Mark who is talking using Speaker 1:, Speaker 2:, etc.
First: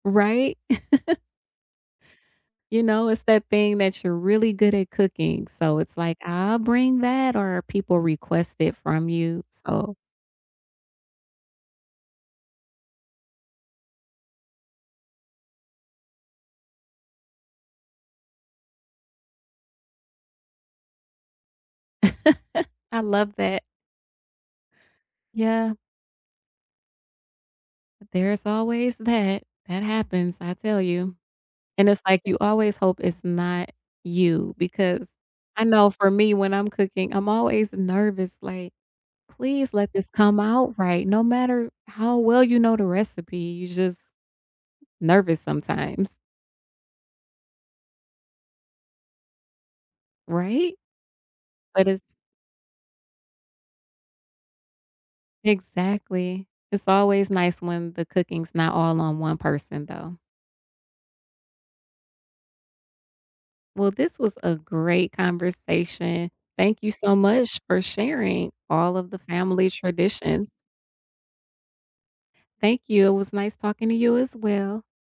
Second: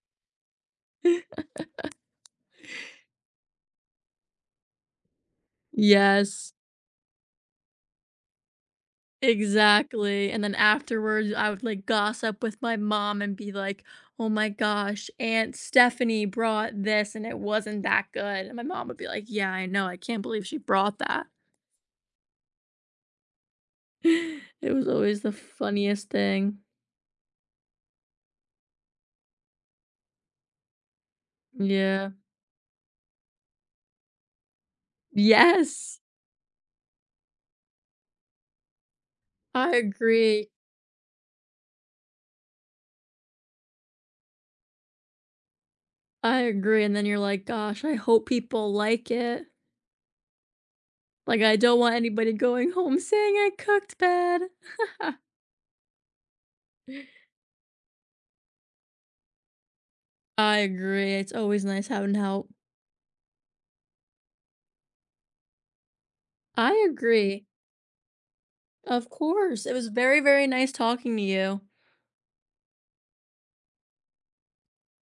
Speaker 1: Right? You know, it's that thing that you're really good at cooking, so it's like,
Speaker 2: Yes.
Speaker 1: "I'll bring that," or people request it from you. So
Speaker 2: Exactly, and then afterwards, I would, like, gossip with my mom and be like, "Oh my gosh, aunt Stephanie brought this, and it wasn't that good." And my mom would be like, "Yeah, I know, I can't believe she brought that."
Speaker 1: I love that.
Speaker 2: It was always the
Speaker 1: Yeah.
Speaker 2: funniest thing.
Speaker 1: There's always that, that happens I tell you, and it's
Speaker 2: Yeah.
Speaker 1: like you always hope it's not you because I know
Speaker 2: Yes.
Speaker 1: for me when I'm cooking I'm always nervous like, "Please
Speaker 2: I
Speaker 1: let this come
Speaker 2: agree.
Speaker 1: out right," no matter how well you know the recipe you're just nervous sometimes.
Speaker 2: I agree, and then you're like, "Gosh, I hope people like it."
Speaker 1: Right?
Speaker 2: Like, I don't
Speaker 1: But
Speaker 2: want
Speaker 1: it's
Speaker 2: anybody going home saying I cooked, bad.
Speaker 1: Exactly, it's always nice when the cooking's not all on one person though.
Speaker 2: I agree, it's always nice having help.
Speaker 1: Well this was a great conversation, thank
Speaker 2: I
Speaker 1: you so
Speaker 2: agree.
Speaker 1: much for sharing all
Speaker 2: Of
Speaker 1: of the
Speaker 2: course,
Speaker 1: family
Speaker 2: it was very, very
Speaker 1: traditions.
Speaker 2: nice talking to you.
Speaker 1: Thank you, it was nice talking to you as well.